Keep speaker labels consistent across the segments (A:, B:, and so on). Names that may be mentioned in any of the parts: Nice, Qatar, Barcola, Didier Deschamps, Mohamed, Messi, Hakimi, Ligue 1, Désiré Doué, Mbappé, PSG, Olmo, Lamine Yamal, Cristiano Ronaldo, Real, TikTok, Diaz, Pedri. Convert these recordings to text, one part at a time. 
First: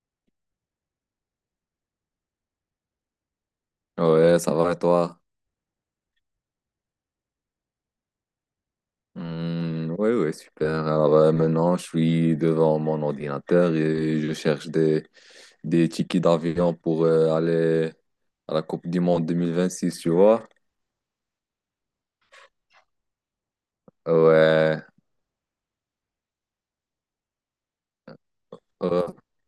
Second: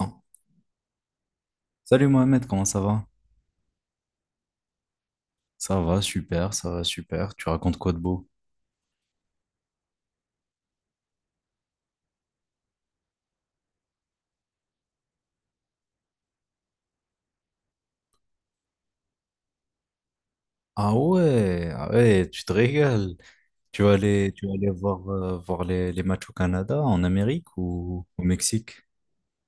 A: Ah. Salut Mohamed, comment ça va?
B: Ouais, ça va et toi?
A: Ça va super, ça va super. Tu racontes quoi de beau?
B: Hmm, ouais, ouais, super. Alors maintenant, je suis devant mon ordinateur et je cherche des tickets d'avion pour aller à la Coupe du Monde 2026, tu vois?
A: Ah ouais, ah ouais, tu te régales. Tu vas aller
B: Ouais,
A: voir, voir les matchs au Canada, en Amérique ou au Mexique?
B: ouais,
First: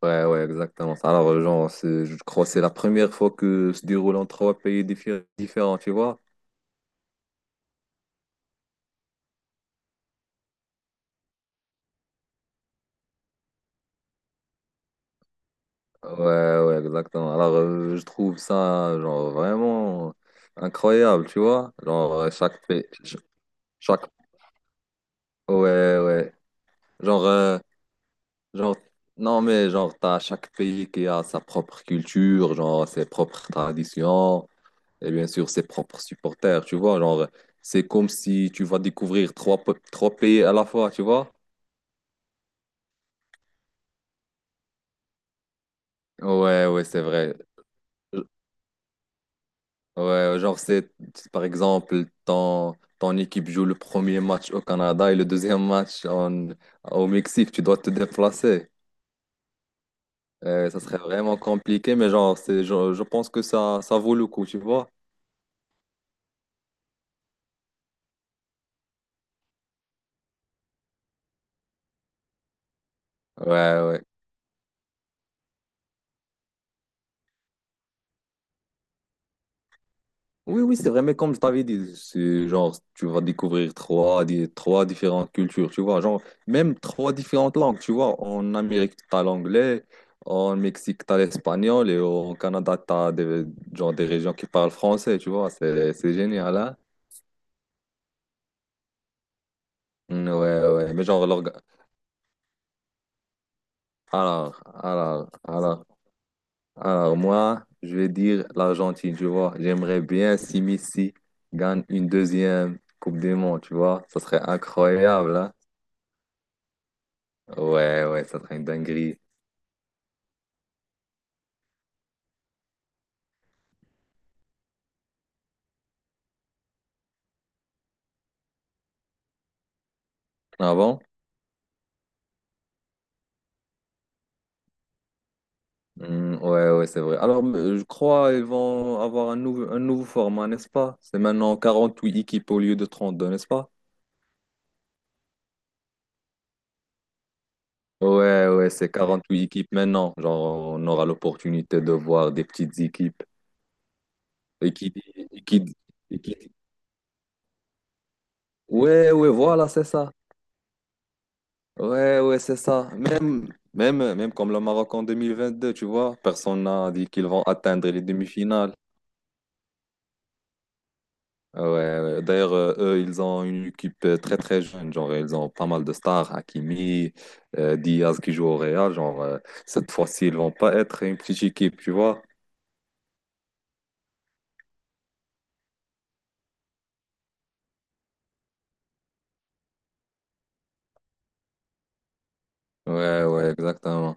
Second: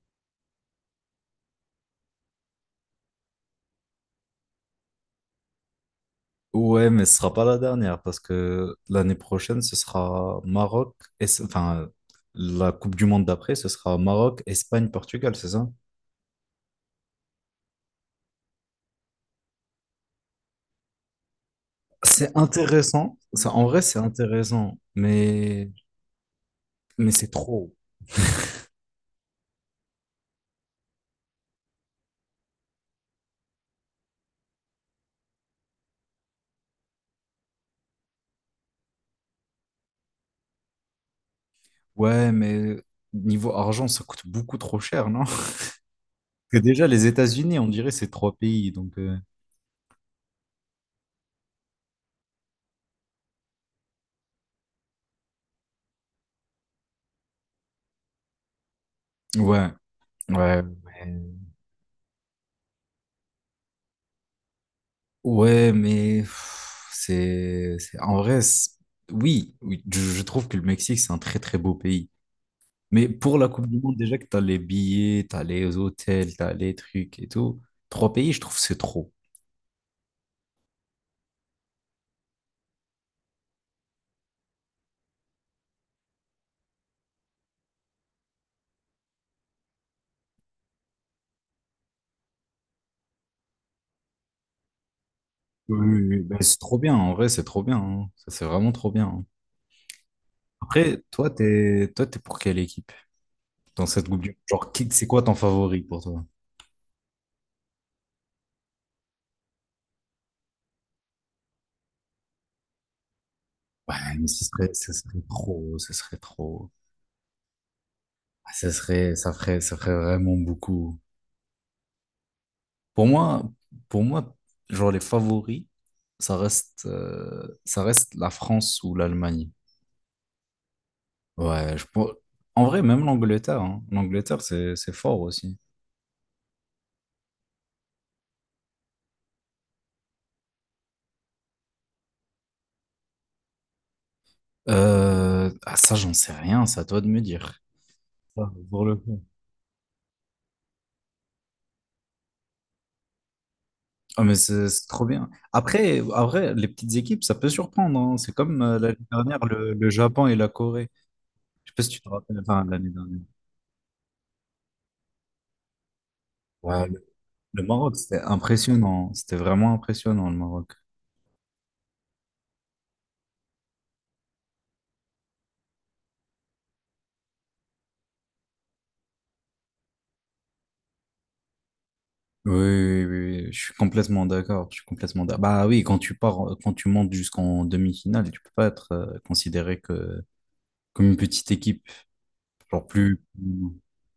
B: ouais, ouais, exactement. Ça. Alors, genre, je crois que c'est la première fois que se déroule en trois pays différents, tu vois?
A: Ouais, mais ce sera pas la dernière parce que l'année prochaine, ce sera Maroc, et, enfin, la Coupe du Monde d'après, ce sera Maroc, Espagne, Portugal, c'est ça?
B: Ouais, ouais, exactement. Alors, je trouve ça, genre, vraiment incroyable, tu vois? Genre,
A: C'est
B: chaque pays,
A: intéressant. Ça, en vrai, c'est
B: chaque,
A: intéressant,
B: ouais, ouais.
A: mais
B: Genre,
A: c'est
B: euh,
A: trop.
B: genre, non, mais genre, t'as chaque pays qui a sa propre culture, genre, ses propres traditions, et bien sûr, ses propres supporters, tu vois. Genre, c'est comme si tu vas découvrir trois pays à la fois, tu vois.
A: Ouais, mais niveau argent, ça coûte beaucoup trop cher, non? Parce que
B: Ouais, ouais,
A: déjà,
B: c'est
A: les
B: vrai.
A: États-Unis, on dirait, c'est
B: Je-
A: trois pays, donc...
B: Ouais, genre, c'est par exemple, ton équipe joue le premier match au Canada et le deuxième match au Mexique, tu dois te déplacer.
A: ouais, ouais,
B: Ça serait
A: mais...
B: vraiment compliqué, mais genre, je pense que ça vaut le coup, tu vois.
A: Ouais, mais... pff, En vrai, oui, oui, je trouve que le Mexique, c'est un très, très beau pays. Mais pour la Coupe du
B: Ouais,
A: Monde,
B: ouais.
A: déjà que t'as les billets, t'as les hôtels, t'as les trucs et tout, trois pays, je trouve, c'est trop.
B: Oui, oui, c'est vrai, mais comme je t'avais dit, c'est genre, tu vas découvrir trois différentes cultures, tu vois, genre, même trois différentes langues, tu vois, en Amérique, t'as l'anglais, en Mexique, t'as l'espagnol, et au Canada, t'as genre, des régions qui parlent français, tu vois,
A: Oui,
B: c'est,
A: oui,
B: c'est
A: oui, ben,
B: génial,
A: c'est
B: hein?
A: trop bien, en vrai, c'est trop bien, hein. Ça, c'est vraiment trop bien, hein.
B: Mm, ouais, ouais,
A: Après,
B: mais genre,
A: toi, t'es pour quelle équipe dans cette Coupe du Monde?
B: alors,
A: Genre, c'est quoi
B: alors,
A: ton favori
B: alors,
A: pour toi?
B: alors, moi, je vais dire l'Argentine, tu vois, j'aimerais bien si Messi gagne une deuxième Coupe du Monde, tu vois,
A: Ouais,
B: ça
A: mais
B: serait
A: ce serait
B: incroyable, hein?
A: trop, ce serait trop.
B: Ouais, ouais, ça serait une
A: Ça serait,
B: dinguerie.
A: ça ferait vraiment beaucoup. Pour moi, pour moi, genre les favoris, ça reste la France ou l'Allemagne.
B: Ah bon?
A: Ouais, je pour- En vrai, même l'Angleterre, hein. L'Angleterre, c'est fort aussi.
B: Hmm, ouais, ouais, c'est vrai. Alors, je crois qu'ils vont avoir un nouveau format, n'est-ce pas? C'est maintenant 48 équipes au lieu de 32, n'est-ce pas?
A: Ça, j'en sais rien, c'est à toi de me dire.
B: Ouais,
A: Ça,
B: ouais,
A: pour
B: c'est
A: le
B: quarante
A: coup.
B: huit équipes maintenant. Genre, on aura l'opportunité de voir des petites équipes.
A: Ah, mais
B: Et
A: c'est
B: qui,
A: trop bien.
B: et qui- et qui-
A: Après, les petites équipes, ça peut surprendre, hein. C'est comme l'année
B: Ouais, ouais,
A: dernière,
B: voilà, c'est
A: le
B: ça.
A: Japon et la Corée. Je sais pas si tu te
B: Ouais,
A: rappelles,
B: ouais, c'est
A: enfin,
B: ça.
A: l'année dernière.
B: Même comme le Maroc en 2022, tu vois, personne
A: Ouais,
B: n'a dit qu'ils vont
A: le
B: atteindre
A: Maroc,
B: les
A: c'était
B: demi-finales.
A: impressionnant. C'était vraiment impressionnant, le Maroc.
B: Ah ouais, ouais. D'ailleurs, eux, ils ont une équipe très très jeune. Genre, ils ont pas mal de stars, Hakimi, Diaz qui joue au Real. Genre, cette fois-ci, ils vont pas être une petite équipe, tu vois?
A: Oui, oui, oui, oui, je suis complètement d'accord. Je suis complètement d'accord. Bah oui, quand tu montes jusqu'en demi-finale, tu peux pas être considéré que, comme une petite équipe. Genre plus.
B: Ouais, ouais, exactement.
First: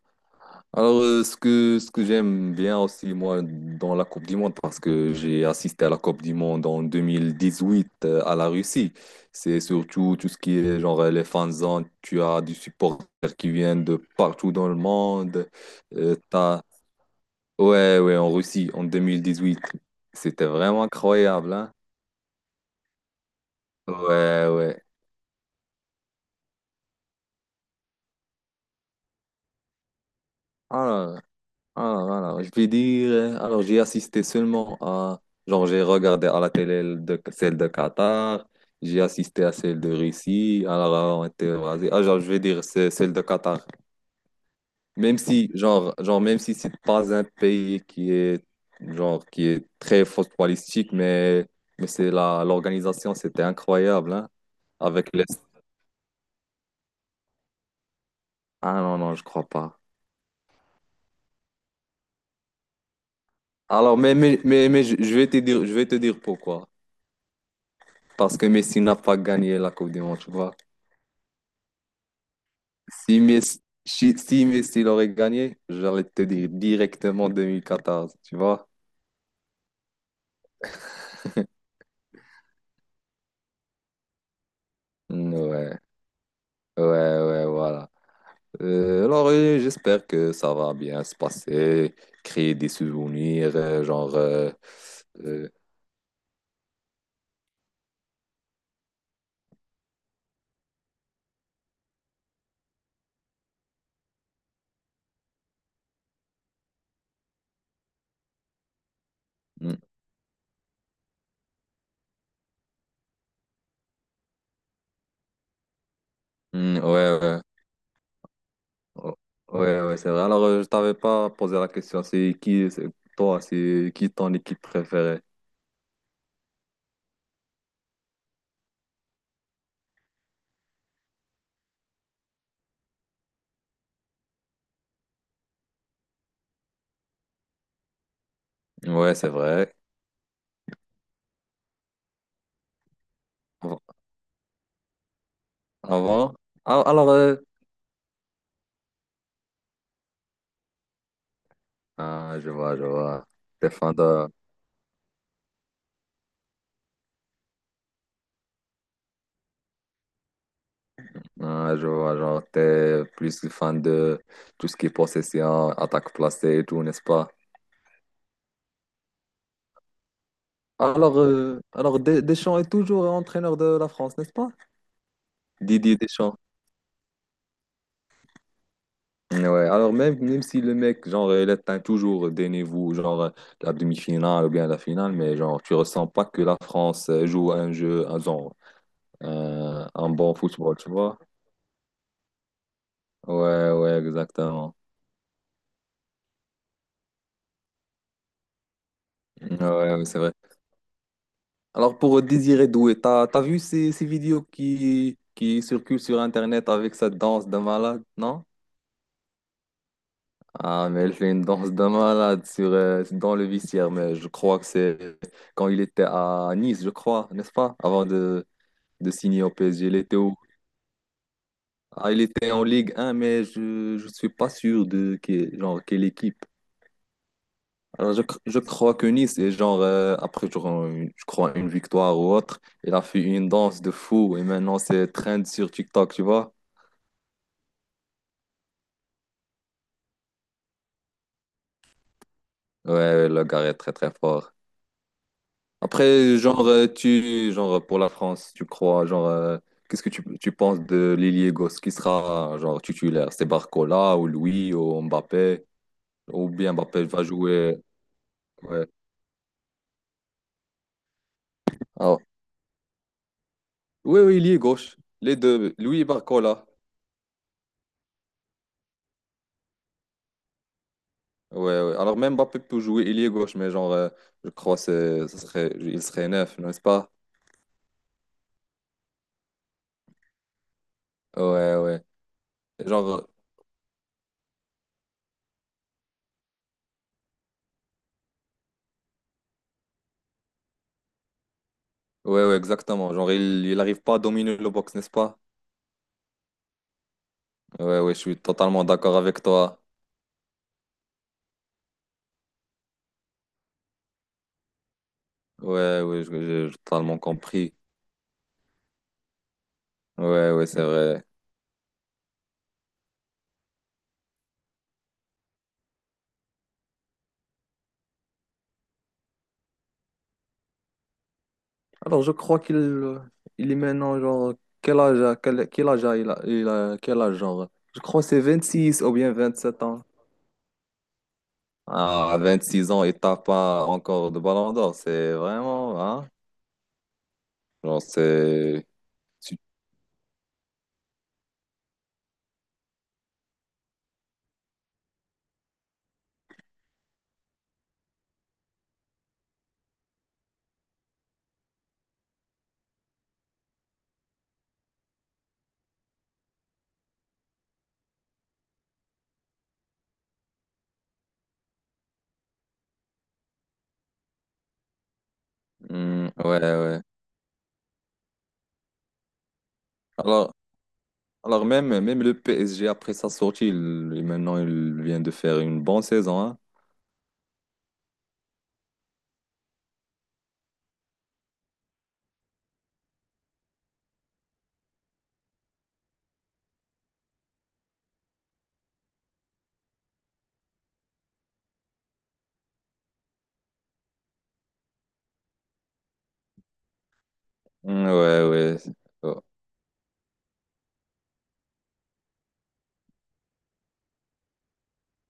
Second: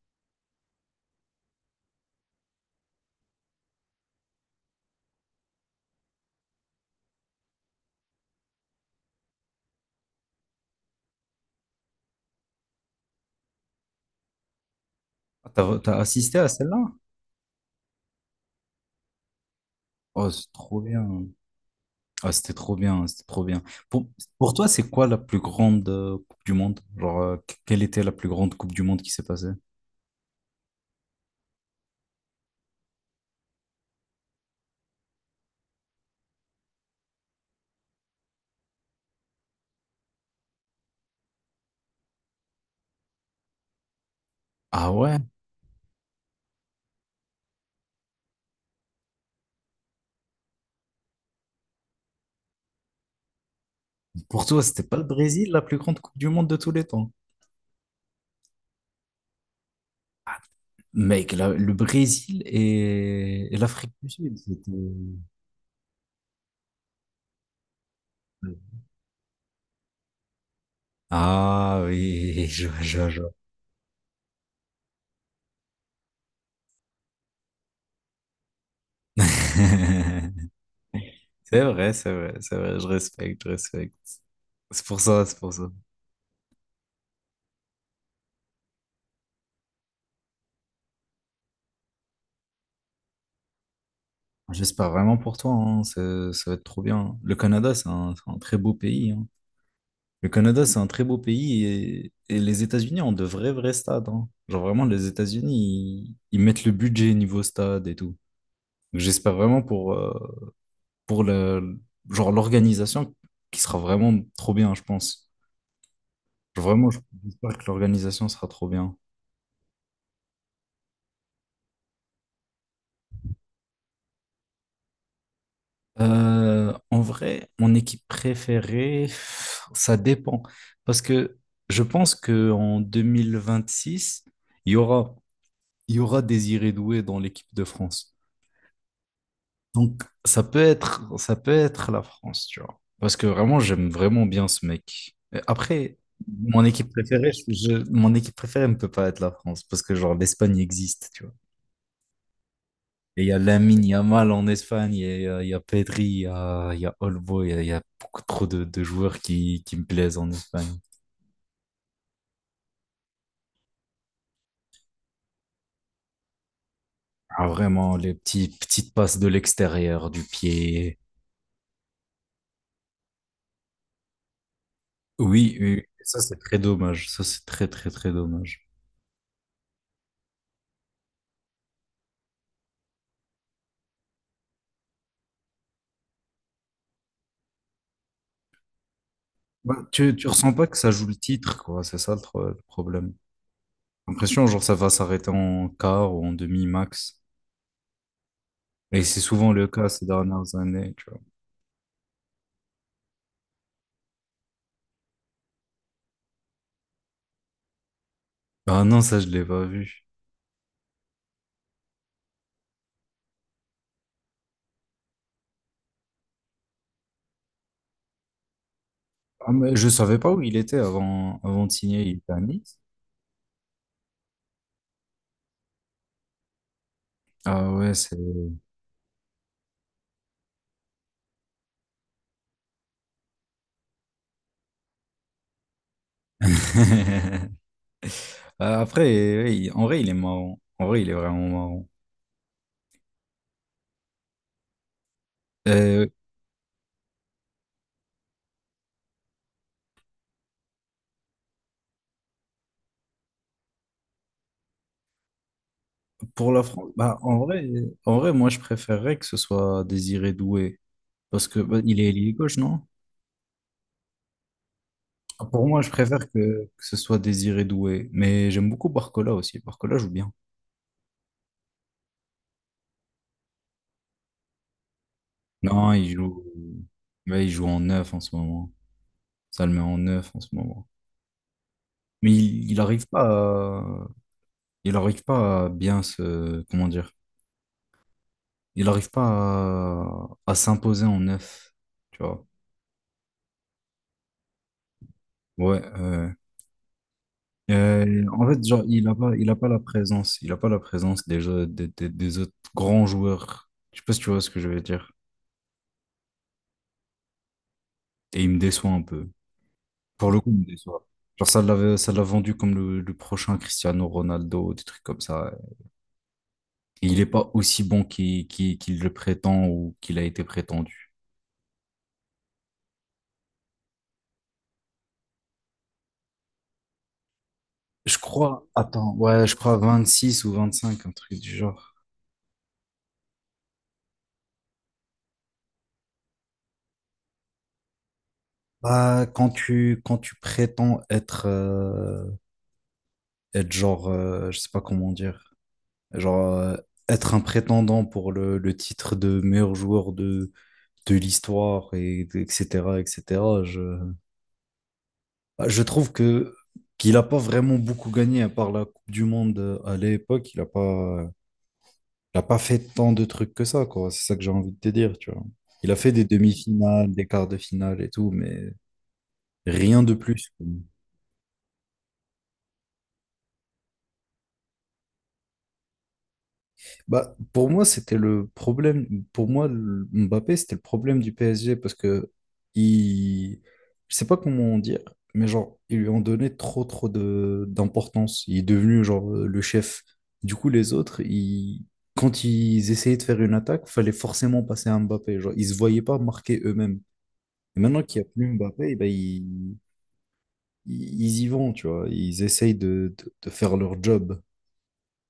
B: Alors, ce que, j'aime bien aussi, moi, dans la Coupe du Monde, parce que j'ai assisté à la Coupe du Monde en 2018, à la Russie, c'est surtout tout ce qui est genre les fanzones. Tu as des supporters qui viennent de partout dans le monde.
A: Ah, t'as
B: Tu
A: assisté à
B: as
A: celle-là?
B: Ouais, ouais, en Russie, en 2018.
A: Oh,
B: C'était
A: c'est trop
B: vraiment
A: bien.
B: incroyable, hein?
A: Ah, c'était trop bien, c'était trop bien. Pour,
B: Ouais,
A: pour toi,
B: ouais.
A: c'est quoi la plus grande Coupe du Monde? Genre, quelle était la plus grande Coupe du Monde qui s'est passée?
B: Alors, alors, je vais dire... alors, j'ai assisté seulement à... Genre, j'ai regardé à la télé celle de Qatar, j'ai assisté à celle de Russie, alors, on était rasés. Ah, genre, je vais dire c'est celle de Qatar.
A: Ah ouais?
B: Même si, genre, même si c'est pas un pays qui est, genre, qui est très footballistique, mais c'est l'organisation, c'était incroyable, hein?
A: Pour toi, c'était pas le
B: Avec les
A: Brésil la plus grande Coupe du Monde de tous les temps?
B: Ah non, non, je crois pas.
A: Mec, le Brésil et l'Afrique
B: Alors,
A: du
B: mais,
A: Sud,
B: mais, mais,
A: c'était...
B: mais je vais te dire pourquoi. Parce que Messi n'a pas gagné la Coupe du Monde, tu vois.
A: Ah oui, je vois, je vois,
B: Si
A: je vois.
B: Messi, si si Messi l'aurait gagné, j'allais te dire directement 2014, tu vois.
A: C'est vrai, c'est vrai, c'est vrai, je respecte, je respecte. C'est pour ça, c'est pour ça.
B: Ouais, ouais, ouais, voilà. Alors, j'espère que ça va bien se passer, créer des souvenirs, genre,
A: J'espère vraiment pour
B: euh,
A: toi, hein, ça va être trop bien. Le Canada, c'est un très beau pays, hein. Le Canada, c'est un très beau pays et les États-Unis ont de vrais, vrais stades, hein. Genre vraiment, les États-Unis, ils mettent le budget niveau stade et tout. Donc, j'espère vraiment
B: mm,
A: pour le, genre l'organisation qui sera vraiment trop bien, je pense. Genre,
B: mm, ouais,
A: vraiment,
B: ouais.
A: j'espère que l'organisation sera trop bien.
B: Oh, ouais, ouais, c'est vrai. Alors, je t'avais pas posé la question. C'est qui ton équipe préférée?
A: En vrai, mon équipe préférée, ça dépend. Parce que je pense qu'en six il y aura, il y aura Désiré Doué dans l'équipe de France.
B: Ouais, c'est vrai.
A: Donc, ça peut être la France, tu vois. Parce que vraiment,
B: Av-
A: j'aime vraiment bien ce mec. Et après,
B: Avant?
A: mon
B: Ah,
A: équipe
B: alors,
A: préférée, mon équipe préférée ne peut pas être la France. Parce que, genre, l'Espagne existe, tu vois.
B: ah, je vois, je
A: Et
B: vois.
A: il y a
B: T'es
A: Lamine
B: fan de,
A: Yamal en Espagne, il y a Pedri, il y a Olmo, il y a beaucoup trop de joueurs qui me plaisent en Espagne.
B: ah, je vois, genre, t'es plus fan de tout ce qui est possession, attaque placée et tout, n'est-ce pas?
A: Ah, vraiment, les petites passes de l'extérieur, du pied.
B: Alors, Deschamps est toujours entraîneur de la France, n'est-ce pas?
A: Oui, oui,
B: Didier
A: ça c'est
B: Deschamps.
A: très dommage. Ça c'est très, très, très dommage.
B: Ouais, alors même si le mec, genre, il atteint toujours, donnez-vous, genre, la demi-finale ou bien la finale, mais genre, tu ressens pas que la France joue un jeu, un, genre,
A: Bah,
B: un
A: tu
B: bon
A: ressens pas que
B: football,
A: ça
B: tu
A: joue le
B: vois?
A: titre, quoi. C'est ça le, le problème.
B: Ouais, ouais,
A: J'ai l'impression, genre, ça
B: exactement.
A: va s'arrêter en quart ou en demi max. Et c'est souvent
B: Ouais,
A: le cas ces
B: ouais, c'est vrai.
A: dernières années, tu vois.
B: Alors, pour Désiré Doué, t'as vu ces vidéos qui circulent sur Internet avec sa danse de malade, non?
A: Ah non, ça, je l'ai pas vu.
B: Ah, mais elle fait une danse de malade dans le vestiaire, mais je crois que c'est quand il était à Nice, je crois, n'est-ce pas? Avant de signer au
A: Ah, mais
B: PSG.
A: je savais pas où il était avant, avant de signer,
B: Ah,
A: il
B: il
A: était à
B: était en
A: Nice.
B: Ligue 1, mais je suis pas sûr genre, quelle équipe.
A: Ah ouais,
B: Alors,
A: c'est...
B: je crois que Nice est genre, après, genre, je crois, une victoire ou autre. Il a fait une danse de fou et maintenant c'est trend sur TikTok, tu vois.
A: Ah, après, ouais, en vrai, il est marrant. En vrai, il est vraiment marrant.
B: Ouais, ouais, le gars est très très fort.
A: Euh,
B: Après, genre, genre, pour la France, tu crois, genre, qu'est-ce que tu penses de l'ailier gauche qui sera, genre, titulaire? C'est Barcola ou Louis ou Mbappé? Ou
A: pour la
B: bien
A: France,
B: Mbappé
A: bah,
B: va jouer.
A: en vrai, moi, je
B: Ouais.
A: préférerais que ce soit Désiré Doué. Parce que, bah, il est
B: Ah
A: ailier gauche, non?
B: oui, oui, il est gauche. Les
A: Pour
B: deux,
A: moi, je
B: lui et
A: préfère
B: Barcola.
A: que ce soit Désiré Doué, mais j'aime beaucoup Barcola aussi. Barcola joue bien.
B: Ouais, ouais. Alors même Mbappé peut jouer, il est gauche, mais genre, je crois que
A: Non,
B: il
A: il
B: serait
A: joue,
B: neuf, n'est-ce pas?
A: ouais, il joue en neuf en ce moment. Ça le met en neuf en ce moment.
B: Ouais, ouais.
A: Mais il arrive pas
B: Genre,
A: à, il arrive pas à bien se, comment dire, il arrive pas à, à s'imposer en neuf, tu vois.
B: ouais, ouais, exactement. Genre, il arrive pas à dominer le box, n'est-ce pas?
A: Ouais, ouais.
B: Ouais, ouais, je suis
A: En fait, genre,
B: totalement d'accord avec
A: il a pas la
B: toi.
A: présence, il a pas la présence des, des autres grands joueurs. Je sais pas si tu vois ce que je veux dire.
B: Ouais, ouais, j'ai totalement compris.
A: Et il me déçoit un peu. Pour le coup,
B: Ouais,
A: il me
B: ouais, c'est
A: déçoit.
B: vrai.
A: Genre, ça l'a vendu comme le prochain Cristiano Ronaldo, des trucs comme ça. Et il n'est pas aussi bon qu'il le prétend ou qu'il a été prétendu.
B: Alors, je crois qu'il il est maintenant, genre, quel âge, a- quel, quel âge a- quel âge, genre? Je
A: Je
B: crois que c'est
A: crois,
B: six ou
A: attends,
B: bien
A: ouais, je crois
B: 27 ans.
A: 26 ou 25, un truc du genre.
B: Ah, à 26 ans, il tape pas encore de ballon d'or. C'est vraiment, hein? Genre, c'est.
A: Bah,
B: tu-
A: quand tu prétends être, être genre, je sais pas comment dire, genre, être un prétendant pour le titre de meilleur joueur de l'histoire, et, etc., etc., bah, je trouve que qu'il n'a pas vraiment beaucoup gagné à part la Coupe du Monde à l'époque. Il a pas fait tant de trucs que ça, quoi. C'est ça que j'ai envie de te dire, tu vois. Il a fait des
B: Hmm, ouais, ouais.
A: demi-finales, des quarts de finale et tout, mais rien de
B: Alors,
A: plus.
B: même le PSG, après sa sortie, maintenant, il vient de faire une bonne saison, hein?
A: Bah, pour moi, c'était le problème. Pour moi, Mbappé, c'était le problème du PSG parce que il... je sais pas comment dire, mais genre, ils lui ont donné trop, trop de d'importance. Il est devenu genre le chef. Du coup, les autres, ils... quand ils essayaient de faire une attaque, fallait forcément passer à Mbappé. Genre, ils se voyaient pas marquer eux-mêmes. Et maintenant
B: Hmm,
A: qu'il n'y a
B: ouais,
A: plus
B: ouais.
A: Mbappé, eh ben,
B: Oh.
A: ils... ils ils y vont, tu vois. Ils essayent de faire leur job.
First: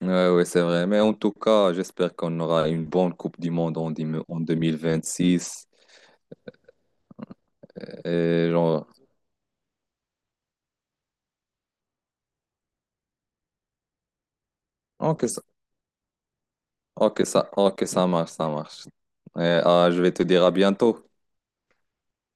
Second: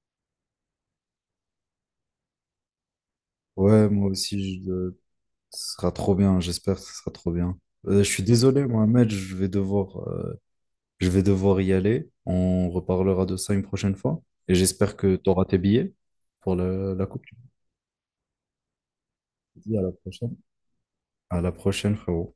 B: Ouais, ouais, c'est vrai. Mais en tout cas, j'espère qu'on aura une bonne Coupe du Monde
A: Ouais, moi
B: en
A: aussi, je,
B: 2026.
A: ce sera trop bien, j'espère que ce sera trop bien. Je suis
B: Et
A: désolé,
B: genre,
A: Mohamed, je vais devoir y aller. On reparlera de ça une prochaine fois. Et j'espère que
B: ok,
A: tu
B: ça,
A: auras tes billets pour la coupe.
B: ok, ça marche, ça marche.
A: Je
B: Eh,
A: te dis à
B: ah,
A: la
B: je vais te
A: prochaine.
B: dire à bientôt.
A: À la prochaine, frérot.